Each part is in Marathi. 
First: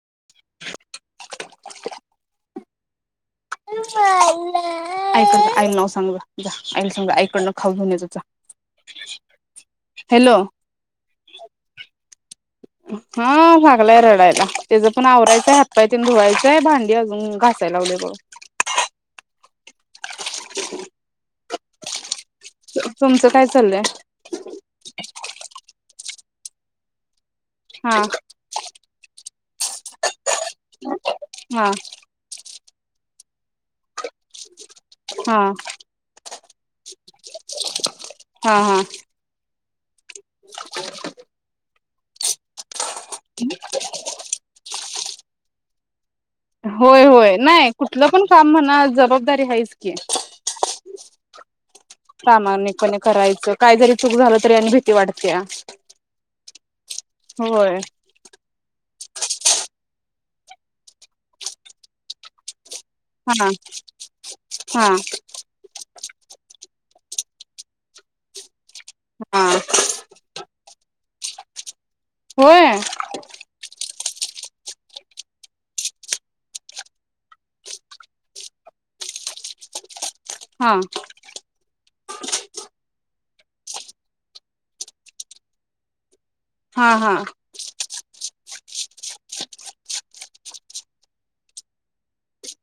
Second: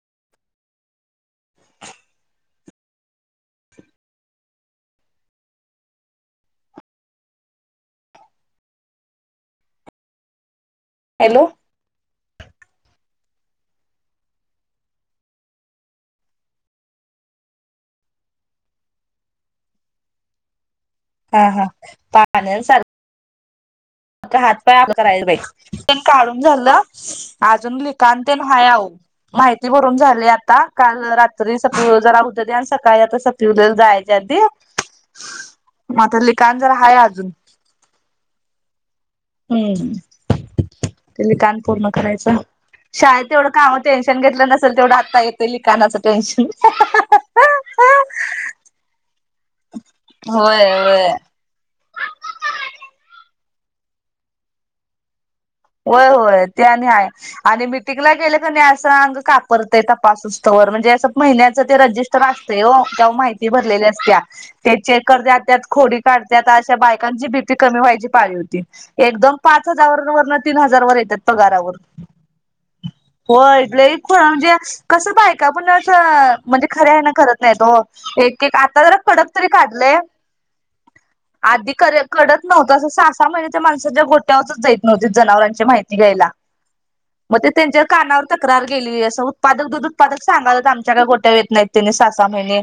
[unintelligible] [unintelligible] आईकड जा आईला नाव सांग जा जा आईला सांग जा आईकडनं खाऊ घेऊन ये जा जा हॅलो. हॅलो हा लागलाय रडायला तेज पण आवरायचंय हातपायतीन धुवायचंय भांडी अजून घासाय लावले बघा [inaudible] हा हा पा तुमचं काय चाललंय. आता हात पाय आपल करायला पाईज पण काढून झालं. अजून हा लिखाण तेन हाय आहे माहिती भरून झाली आता काल रात्री हा सगळं जरा उद्या दयान सक काय आता सात्विदय जायच्या आधी हा माझ लिखाण जर हाय अजून हा हा हुं तेली कान पूर्ण करायचा शाळेत एवढं कामाचं टेन्शन घेतलं नस सल तेवढं आता येतय लिखाणाच होय होय नाय कुठलं पण काम म्हणा जबाब- दारी हायेच की होय होय प्रमाणीक पणे करायच काय जरी चूक झालं तरी आण भीती वाड होय, होय. ते आणि हाय आणि होय मिटिंगला गेलं की नाही असं कापरत - ते तपासोसतवर. म्हणजे असं महिन्याचं ते रजिस्टर असतय ओ. हा माहिती भरलेली असतीया ते हा चेक करत त्याच खोडी काढतात अशा बायका कंची भिती कमी व्हायची पाळी होती. एकदम हा पाच हजारवरनं हजारवर येत्यात पगारावर. होय होय लईच हो म्हणजे कसं बायका पण असं म्हणजे खरे आहे ना करत नाही ओ. एक एक आता जरा कडक तरी काढलंय. हा आधी कर- कडत नव्हता असं सास सहा महिन्याच्या माणसाच्या गोट्यावरचचं जायत नव्हते. जनावरांची माहिती घ्यायला. हा हा मग ते त्यांच्या कानावर तक्रार गेली. असं उत्पादक, दूध उत्पादक सांगाय आमच्या कडे गोठ्यात येत नाहीत. त्यांनी सहा सहा महिने.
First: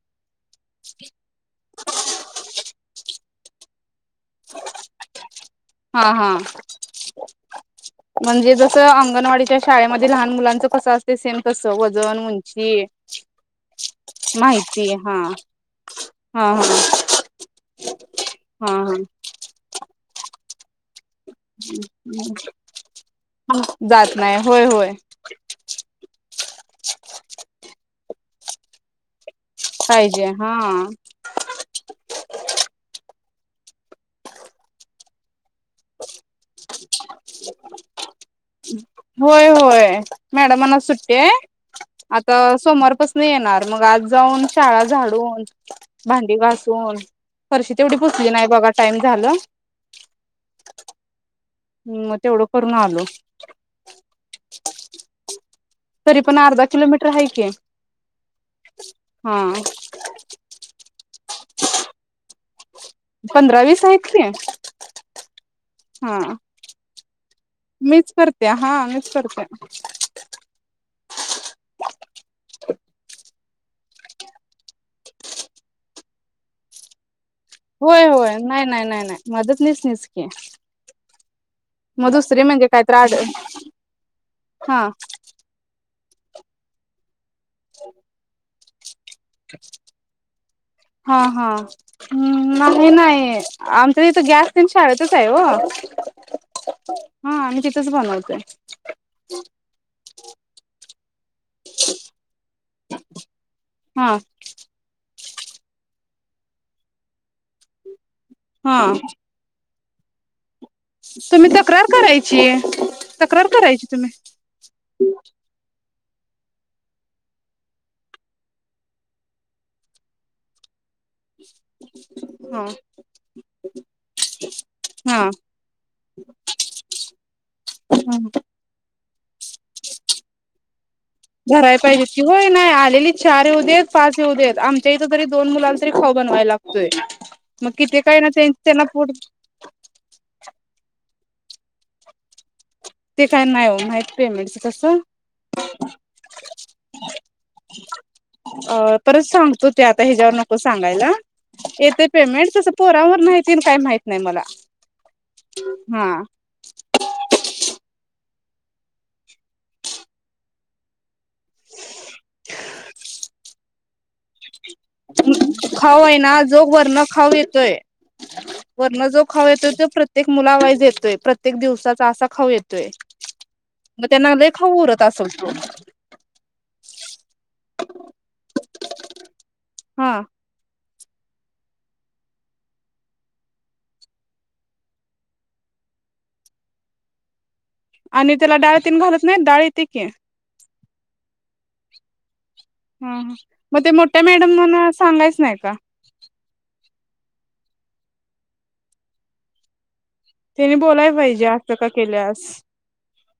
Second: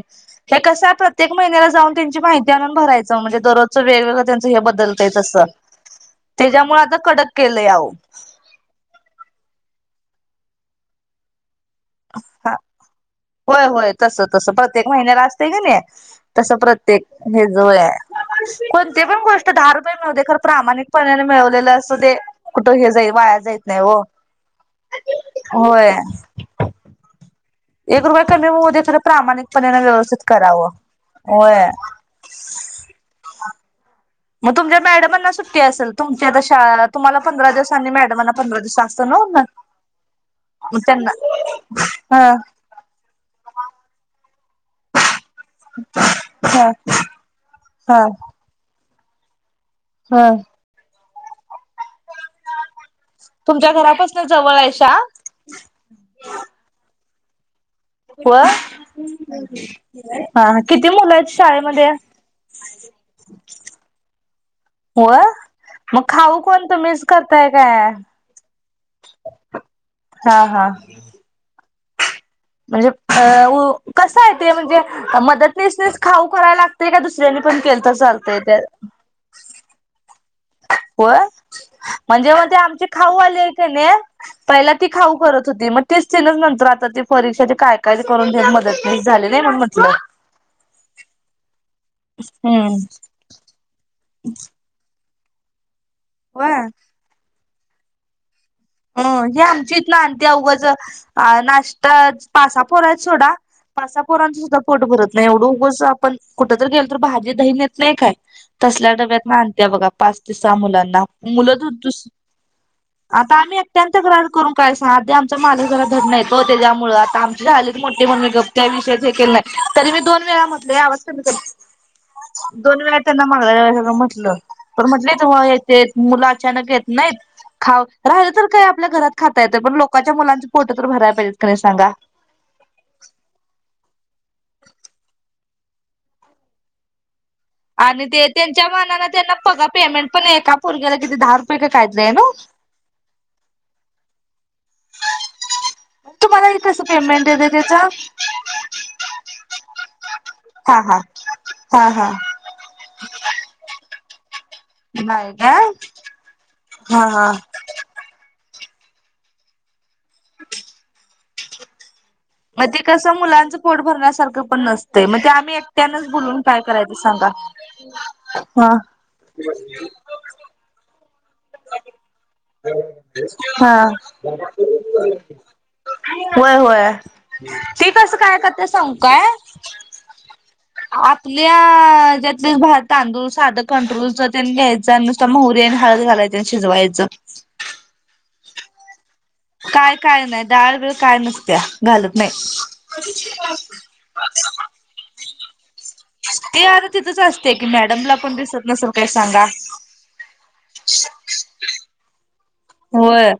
हे कसं प्रत्येक महिन्याला जाऊन त्यांची माहिती आणून भरायचं, म्हणजे दररोजचं वेगवेगळं त्यांचं हे बदलतय तसं. हा हा त्याच्यामुळे आता कडक केलयं अवो. म्हणजे जसं अंगणवाडीच्या शाळेमध्ये लहान मुलांचं कसं असत सेम तसं वजन हं उंची होय होय तसं तसं, प्रत्येक माहिती हा महिन्याला असते की नाय? हा तसं हा प्रत्येक हे जवळ हाय. हा कोणती पण गोष्ट दहा रुपयाला लावू देत तर प्रामाणिक पणाने मिळवलेलं असतं ते, कुठं हे जाई, वाया हा जायतं नाही हो. जात नाही होय होय होय. [inaudible] एक रुपया कमी होऊ दे, तरी प्रामाणिक पण नां व्यवस्थित पाहिजे हा करावं, होय. [inaudible] म तुमच्या मॅडम ना सू टी असलं? तुमच्या आता शाळात असतं ना मग. होय होय, मॅडमना मग त्यांना सुट्टी हाय. हा आता सोमवारपासनं येणार. मग आज जाऊन शाळा झाडून, भांडी हा घासून, फरशी तेवढी हा पुसली नाही बघा. टाइम झालं हा हं, मग तेवढं करून आलो. तुमच्या घरापासन जवळ आहे शाळा? रहाय की, वं, हा हां, किती मुलं आहेत शाळेमध्ये? पंधरा, वीस आहेत की. व मग हां खाऊ कोण तुम्हीच करताय काय मीच करते, हां मीच करते. हा हा म्हणजे अ ऊ कसं आहेे ते? म्हणजे मदतनीसनेच खाऊ कराय लागतंय काय दुस होय होय, नाही नाही नाही नाही. मदतनीसनीच ते. होय? म्हणजे मग ते आमचे आड खाऊ आले का नाही, पहिला हा ती खाऊ करत होती. मग तेच तेनच नंतर आता ते परीक्षेची काय काय ते करून घेत मदत हा हा. हम्म. नाही नाही, आमच्या इथं गॅस तेन शाळे तच आहे हो. होय. हा आम्ही तिथंच बनवायचं हाय. अं ही आमची इथनं आणत्या उगच अ नाष्टाच पाच, सहा पोरं आहेत सोडा, पाच, सहा हा पोरांचंसुद्धा पोट भरत नाही. नाही एवढं उगच आपण कुठंतरी गेलो तर भाजी दही नेत नाही काय? हा तसल्या डब्यातनं आणत्या बघा. पाच ते स तुम्ही तक्रार करायची, आता तक्रार आम्ही करायची एकट्यान तुम्ही तक्रार करून काय सांगा, त्यो आमचा मालक ज रा धड नाहीत हो त्याज्यामुळं. आता आमची झालीत मोठी म्हणून मी गप काय विषयच हे केला नाही. तरी मी दोन वेळा म्हणलोय आओ हा दोन वेळा त्यांना मग हा हेनं म्हटलं, तर म्हटलीत हा म ये तेत मुलं अचानक येत नाहीत. खाऊ, राहिलं तर तर आपल्या घरात खाता येतंय, पण लोकांच्या मुलांचे पोटत भराय पाहिजेत की. होय न्हाय आलेली चार येऊदेत, पाच येऊदेत. आमच्या इथं तरी दोन मुलाला तरी खाऊ बनवाय लागतोय. मग किती आणि काय ते ना त्यांच्या त्यांना पोट मानानं त्यांना बघा, पेमेंट पण एका पोरग्याला तिथं दहा रुपये का कायतरी हाय नव्ह? ते काय नाही माहित पेमेंटचं कसं. तुम्हाला कसं पेमेंट येतं त्याचं अ परत सांगतो त्यात आता ह्याच्यावर नको हा हा सांगायला. हा येतंय हा पेमेंट, तसं पोरांवर नाही तेन काय माहित नाही मला. नाही काय, हा हा हा. मग ते कसं मुलांचं पोट भरण्यास सारखं पण नसतंय ते आम्ही एकट्याने खाऊ आहे बोलून ना काय जो करायचं वर्ण सांगा. खाऊ येतोय वर्ण जो खाऊ येतोय तो प्रत्येक मुला वाईज येतोय प्रत्येक दिवसाचा असा खाऊ येतोय [unintelligible] हां मग त्यांना लय खाऊ उरत असेल तो [unintelligible] होय होय. तसं काय करत्या सांगु काय हा आपल्या त्यातलच भा तांदूळ साधं कंट्रोलच तेन घ्यायचं आणि नुसता मोहरी आणि हळद घालायचं त्यात शिजवायच. आणि त्याला डाळ तेन घालत नाहीत? काय काय नाही, डाळ बीळ काय नसत्या घालत नाही. ह म ते मोठ्या मॅडमांना सांगायच नाही का? तिथच असते की मॅडमला पण दिसत नसेल काय सांगा? त्यानी बोलायला पाहिजे असं का केल्यास? होय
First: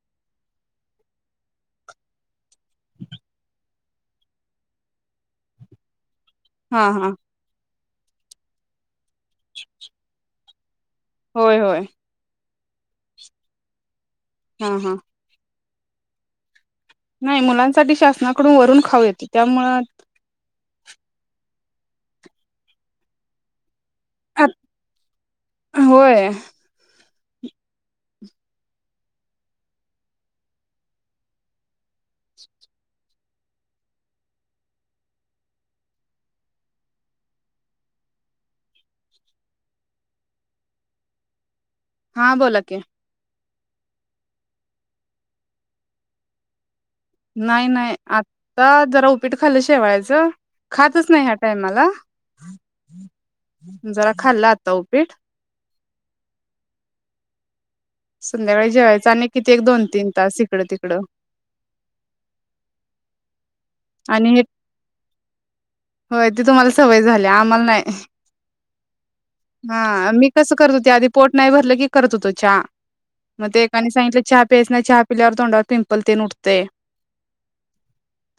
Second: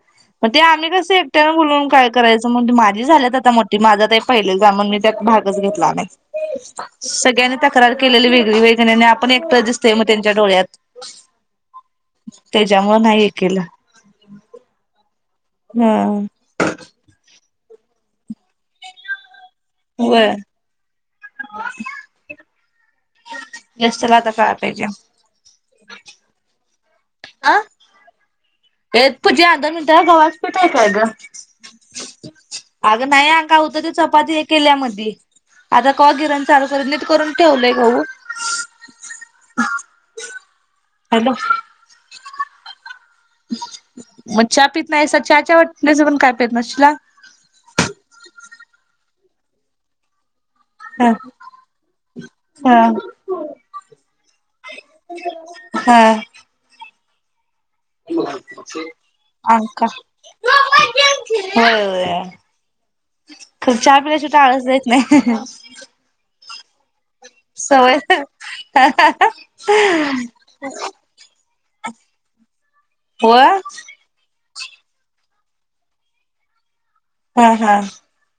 मग ते आम्ही कस एकट्यान बोलउन काय करायचं? त म्हटलं माझी झाल्यात आता मोठी. ते माझ ते पहिले जा म्हन मी त्यात भागच घेतला नाही. हा हा सगळ्यांनी त्यात करार केलेली वेगळी वेगळयनी आणि आप पण एकटच दिसतंय मग त्यांच्या डोळ्यात होय होय. त्याच्यामुळ नाही हे केलं [inaudible] हां हां हहा नाही मुलांसाठी शासनाकडून वरून खाऊ येत त्यामुळ [inaudible] ज्याच त्याला आता कळायला पाहिजे? होय अ ये पुजा अधन गव्हाच पीठ हाय काय ग [unintelligible] अग नाही आक्का होत ते चपाती हे केल्या मधी ती आता कवा गिरण चालू करल नीट करून ठेवलंय गहू. हॅलो हां बोला की मग चहा पित नाहीसा चहाच्या वाटणीचं पण काय पीत नसचीला? नाही नाही आता जरा उपीट खाल्लं शेवायचं. खातच ह नाही ह्या टाइमाला ह जरा खाल्ला आता उपीट ह संध्याकाळी जेवायचं आणि किती एक दोन अंका तीन तास इकडं [unintelligible] तिकडं होय होय [inaudible] खर चहा पिल्या आणि शिवाय आळसच जाइत नाही हह हह ते तुम्हाला सवय झाल्या आम्हाला नाही हां मी कस करत होते आधी पोट नाही भरल की करत होतो चहा होय मग एका सांगितल चहा पि पेस नाही चहा पिल्यावर तोंडावर पिंपल तेन उठतय हा हा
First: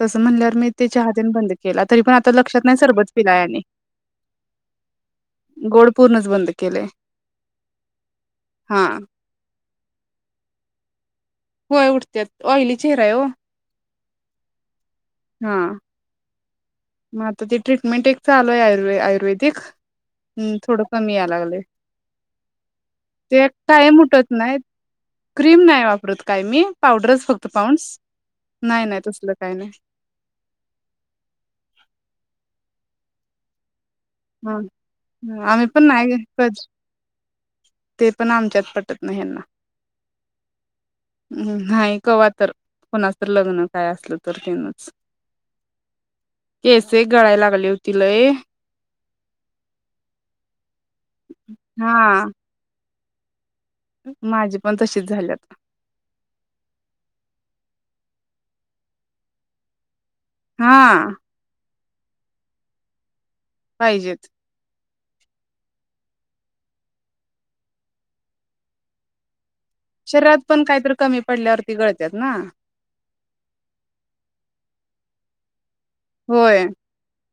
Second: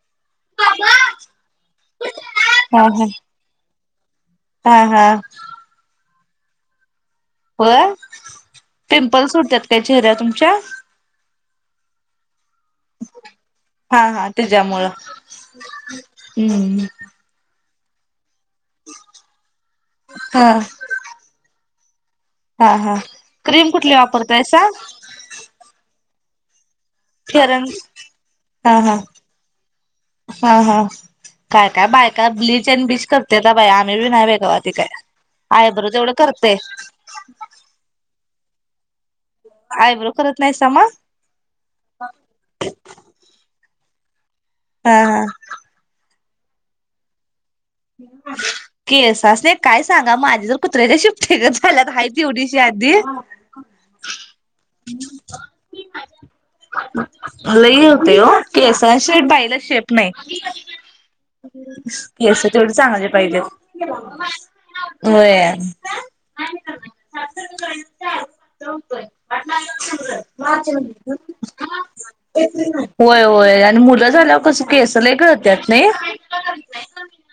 तसं म्हणल्यार मी त्याच्या हातीने बंद केला तरी पण आता लक्षात नाही हा हा सरबत पिलाय आणि हा हा गोड पूर्णच बंद केलंय हो हा पिंपल्स सुडतात त्या चेर्‍याव तुमच्या होय उठतात ऑहिली चेहरा हाय ओ हा हा त्याच्यामुळं [inaudible] हम्म [unintelligible] ट्रीटमें एक चालूय आयुर्वे आयुर्वेदिक हा ह् थोडं कमी या लागलय हा हा ते क्रीम कुठली कायम उठत नाही वापरतायसा क्रीम नाही वाप मृत काय मी पावडरच फक्त फेरन पांडस हा नाही हा नाही तसल काही नाही हा हा काय काय बायका ब्लीच अँड ब्लीच करतात बाई आी नाही बेग ह त काय आहे आम्ही आय पण ब्रो तेवढं नाही करते कध ते पण आमच्यात पटत नाहीना आयब्रो करत नाहीसा मग नाही कवा्हा तर कोणाच तर लग्न काय असलत तर तेनच हा हा केसे गळायलाग केस सने काय सांगा माजी तर कुत्र्याच्या शिफ्टेगच झाल्यात हा आहे तेवढीशी आधी माझी पण तशीच झाली [unintelligible] नाही [unintelligible] तेवढी हा चांगली पाहिजे पाहिजेत ओ [unintelligible] होय शरीरात पण काहीतरी कमी पडल्यावरती गळत्यात ना होय, होय आणि मुलं झाल्यावर कस केस लय गळत्यात नाही. होय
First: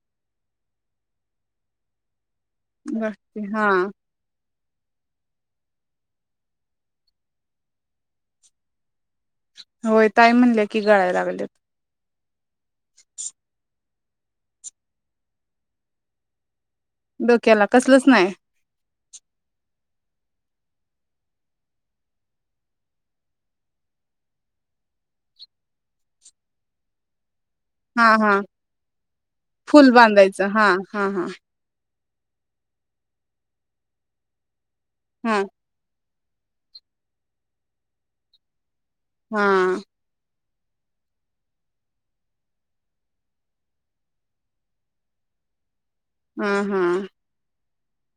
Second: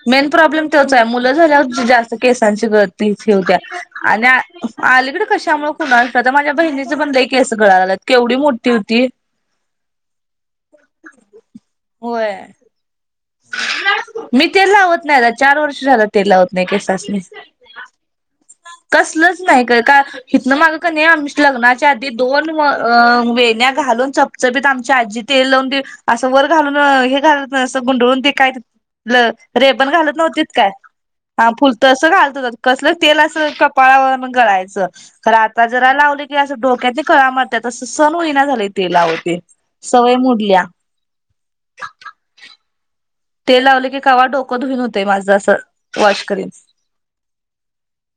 मेन प्रॉब्लेम तेच आहे मुलं झाल्यावर जास्त केसांची गळती गळते होतिया हा आणि आलीकडे कशामुळे कुणालत आता माझ्या बहिणीचं पण लई केस गळा आलात केवढी मोठी होती होय ताई म्हणले की गळायला लागलेत. होय [inaudible] मी तेल लावत नाही चार वर्ष झालं तेल लावत नाही डोक्याला कसलच नाही कसलच नाही काय का हितन माग का नाही आम लग्नाच्या आधी दोन व व वेण्या्या घालून चपचपित आमची आजी तेल लावून दे असं वर घालून हे घाल तसं हा गुंडळून हा काय रेबण फुल घालत नव्हतीत बांधायचं हा काय हा फुल तसं घालत कसलं तेल अस कपाळावर गळायचं ह तर हा आता जरा लावली की असं डोक्यातनी कळा मारतात असं सण होहिना झाले ते लावते, हा सवय मोडलिया. तेल लावले की कावा डोकं धुईन होते माझं असं वॉश हम्म करीन - हम्म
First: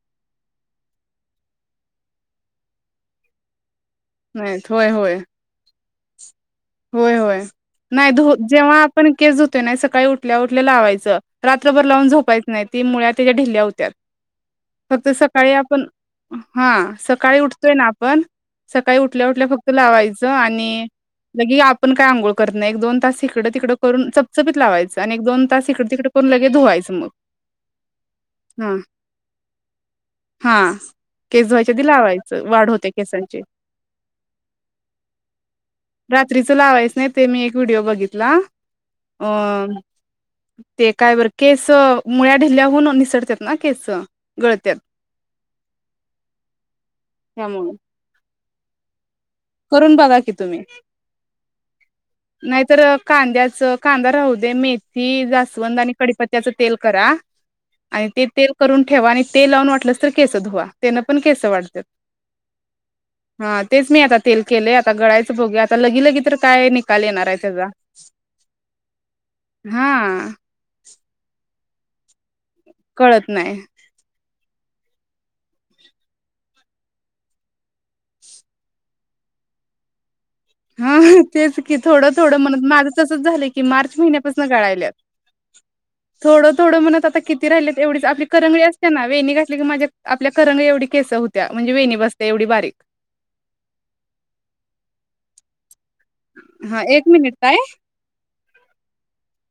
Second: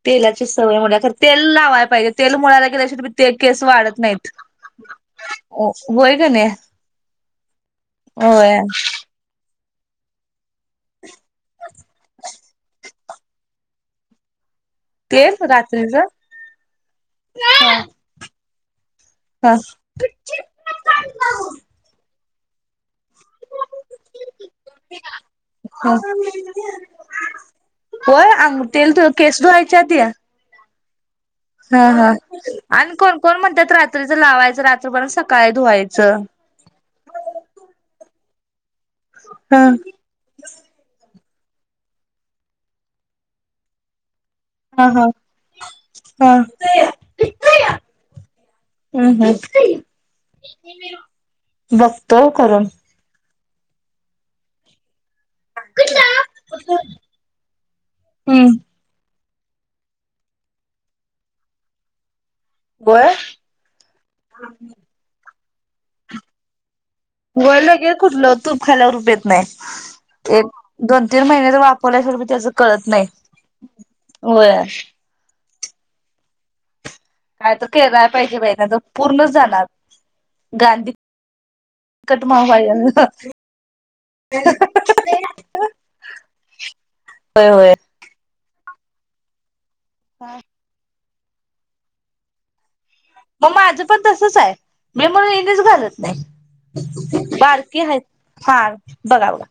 तेलाची सवय होण्याकर तेल लावाय पाहिजे तेल मुळाला गेल्याशिवाय केस वाढत नाहीत. होय होय होय का नाही. होय होय नाही धू होय जेव्हा आपण केस नाही सकाळी उठल्या उठल्या लावायचं रात्रभर लावून झोपायचं नाही ती मुळ्या त्याच्या ढिल्या होत्यात. फक्त तेल सकाळी आपण रात्रीच हा सकाळी उठतोय ना आपण सकाळी उठल्या उठल्या ह फक्त लावायचं आणि आपण काय आंघोळ करत एक दोन तास? हिकडं तिकडं करून चपचपित लावायचं आणि एक दोन तास हिकडं तिकड करून लगे धुवायचं मग होय अंग ह तेल केस धुवायच्या आधी हा. केस धुवायच्या हा आधी हा लावायचं वाढ होते आणि कोण कोण केसांची म्हणतात रात्रीचं लावायचं रात्रीपर्यंत सकाळी धुवायच. रात्रीचं लावायच नाही ते मी एक व्हिडिओ बघितला अ ह ते काय बर? केस अ मुळ्या ढिल्याहून निसटत्यातना केसअ हा हा हा. त्यामुळे हम् हम्. करून बघा की तुम्ही बघतो करून नाहीतर कांद्याच च कांदा राहू दे मेथ थी जास्वंद आणि कडीपत्त्याच तेल करा आणि ते हम्म तेल करून ठेवा आणि ते लावून वाटलंस तर केस धुवा तेन पण केस वाढत्यात. गोळ हा तेच मी आता ते तेल केलय आता गळाय तेच बघुया आता लगी लगी तर काय नि व्हय लगे कुठलं तूप खाल्यावर रुप येत हा नाही एक दोन तीन महिन्याच वापरल्याशिवर बी त्याचं कळत नाही. होय. काय तर केराय पाहिजे बाहि नाहीतर पूर्णच जाणार. हा गांधी तेच की थोडं कट थोडं म्हणत माझं व्हायला तसच झालं की, मार्च महिन्यापासून गळाल्यात थोडं थोड म्हणत आता किती होय होय राहिलेत एवढीच आपली करंगळी असतिया ना वेनि घातली की माज्या आपल्या करंगळी एवढी केस अ होतिया म्हणजे वेणी बसतिया एवढी बारीक मग माझं पण तसच हाय मी म्हणून इनिच घालत. हा एक नाही मिनिट ताई बारकी हाहेत हा बघा बघा.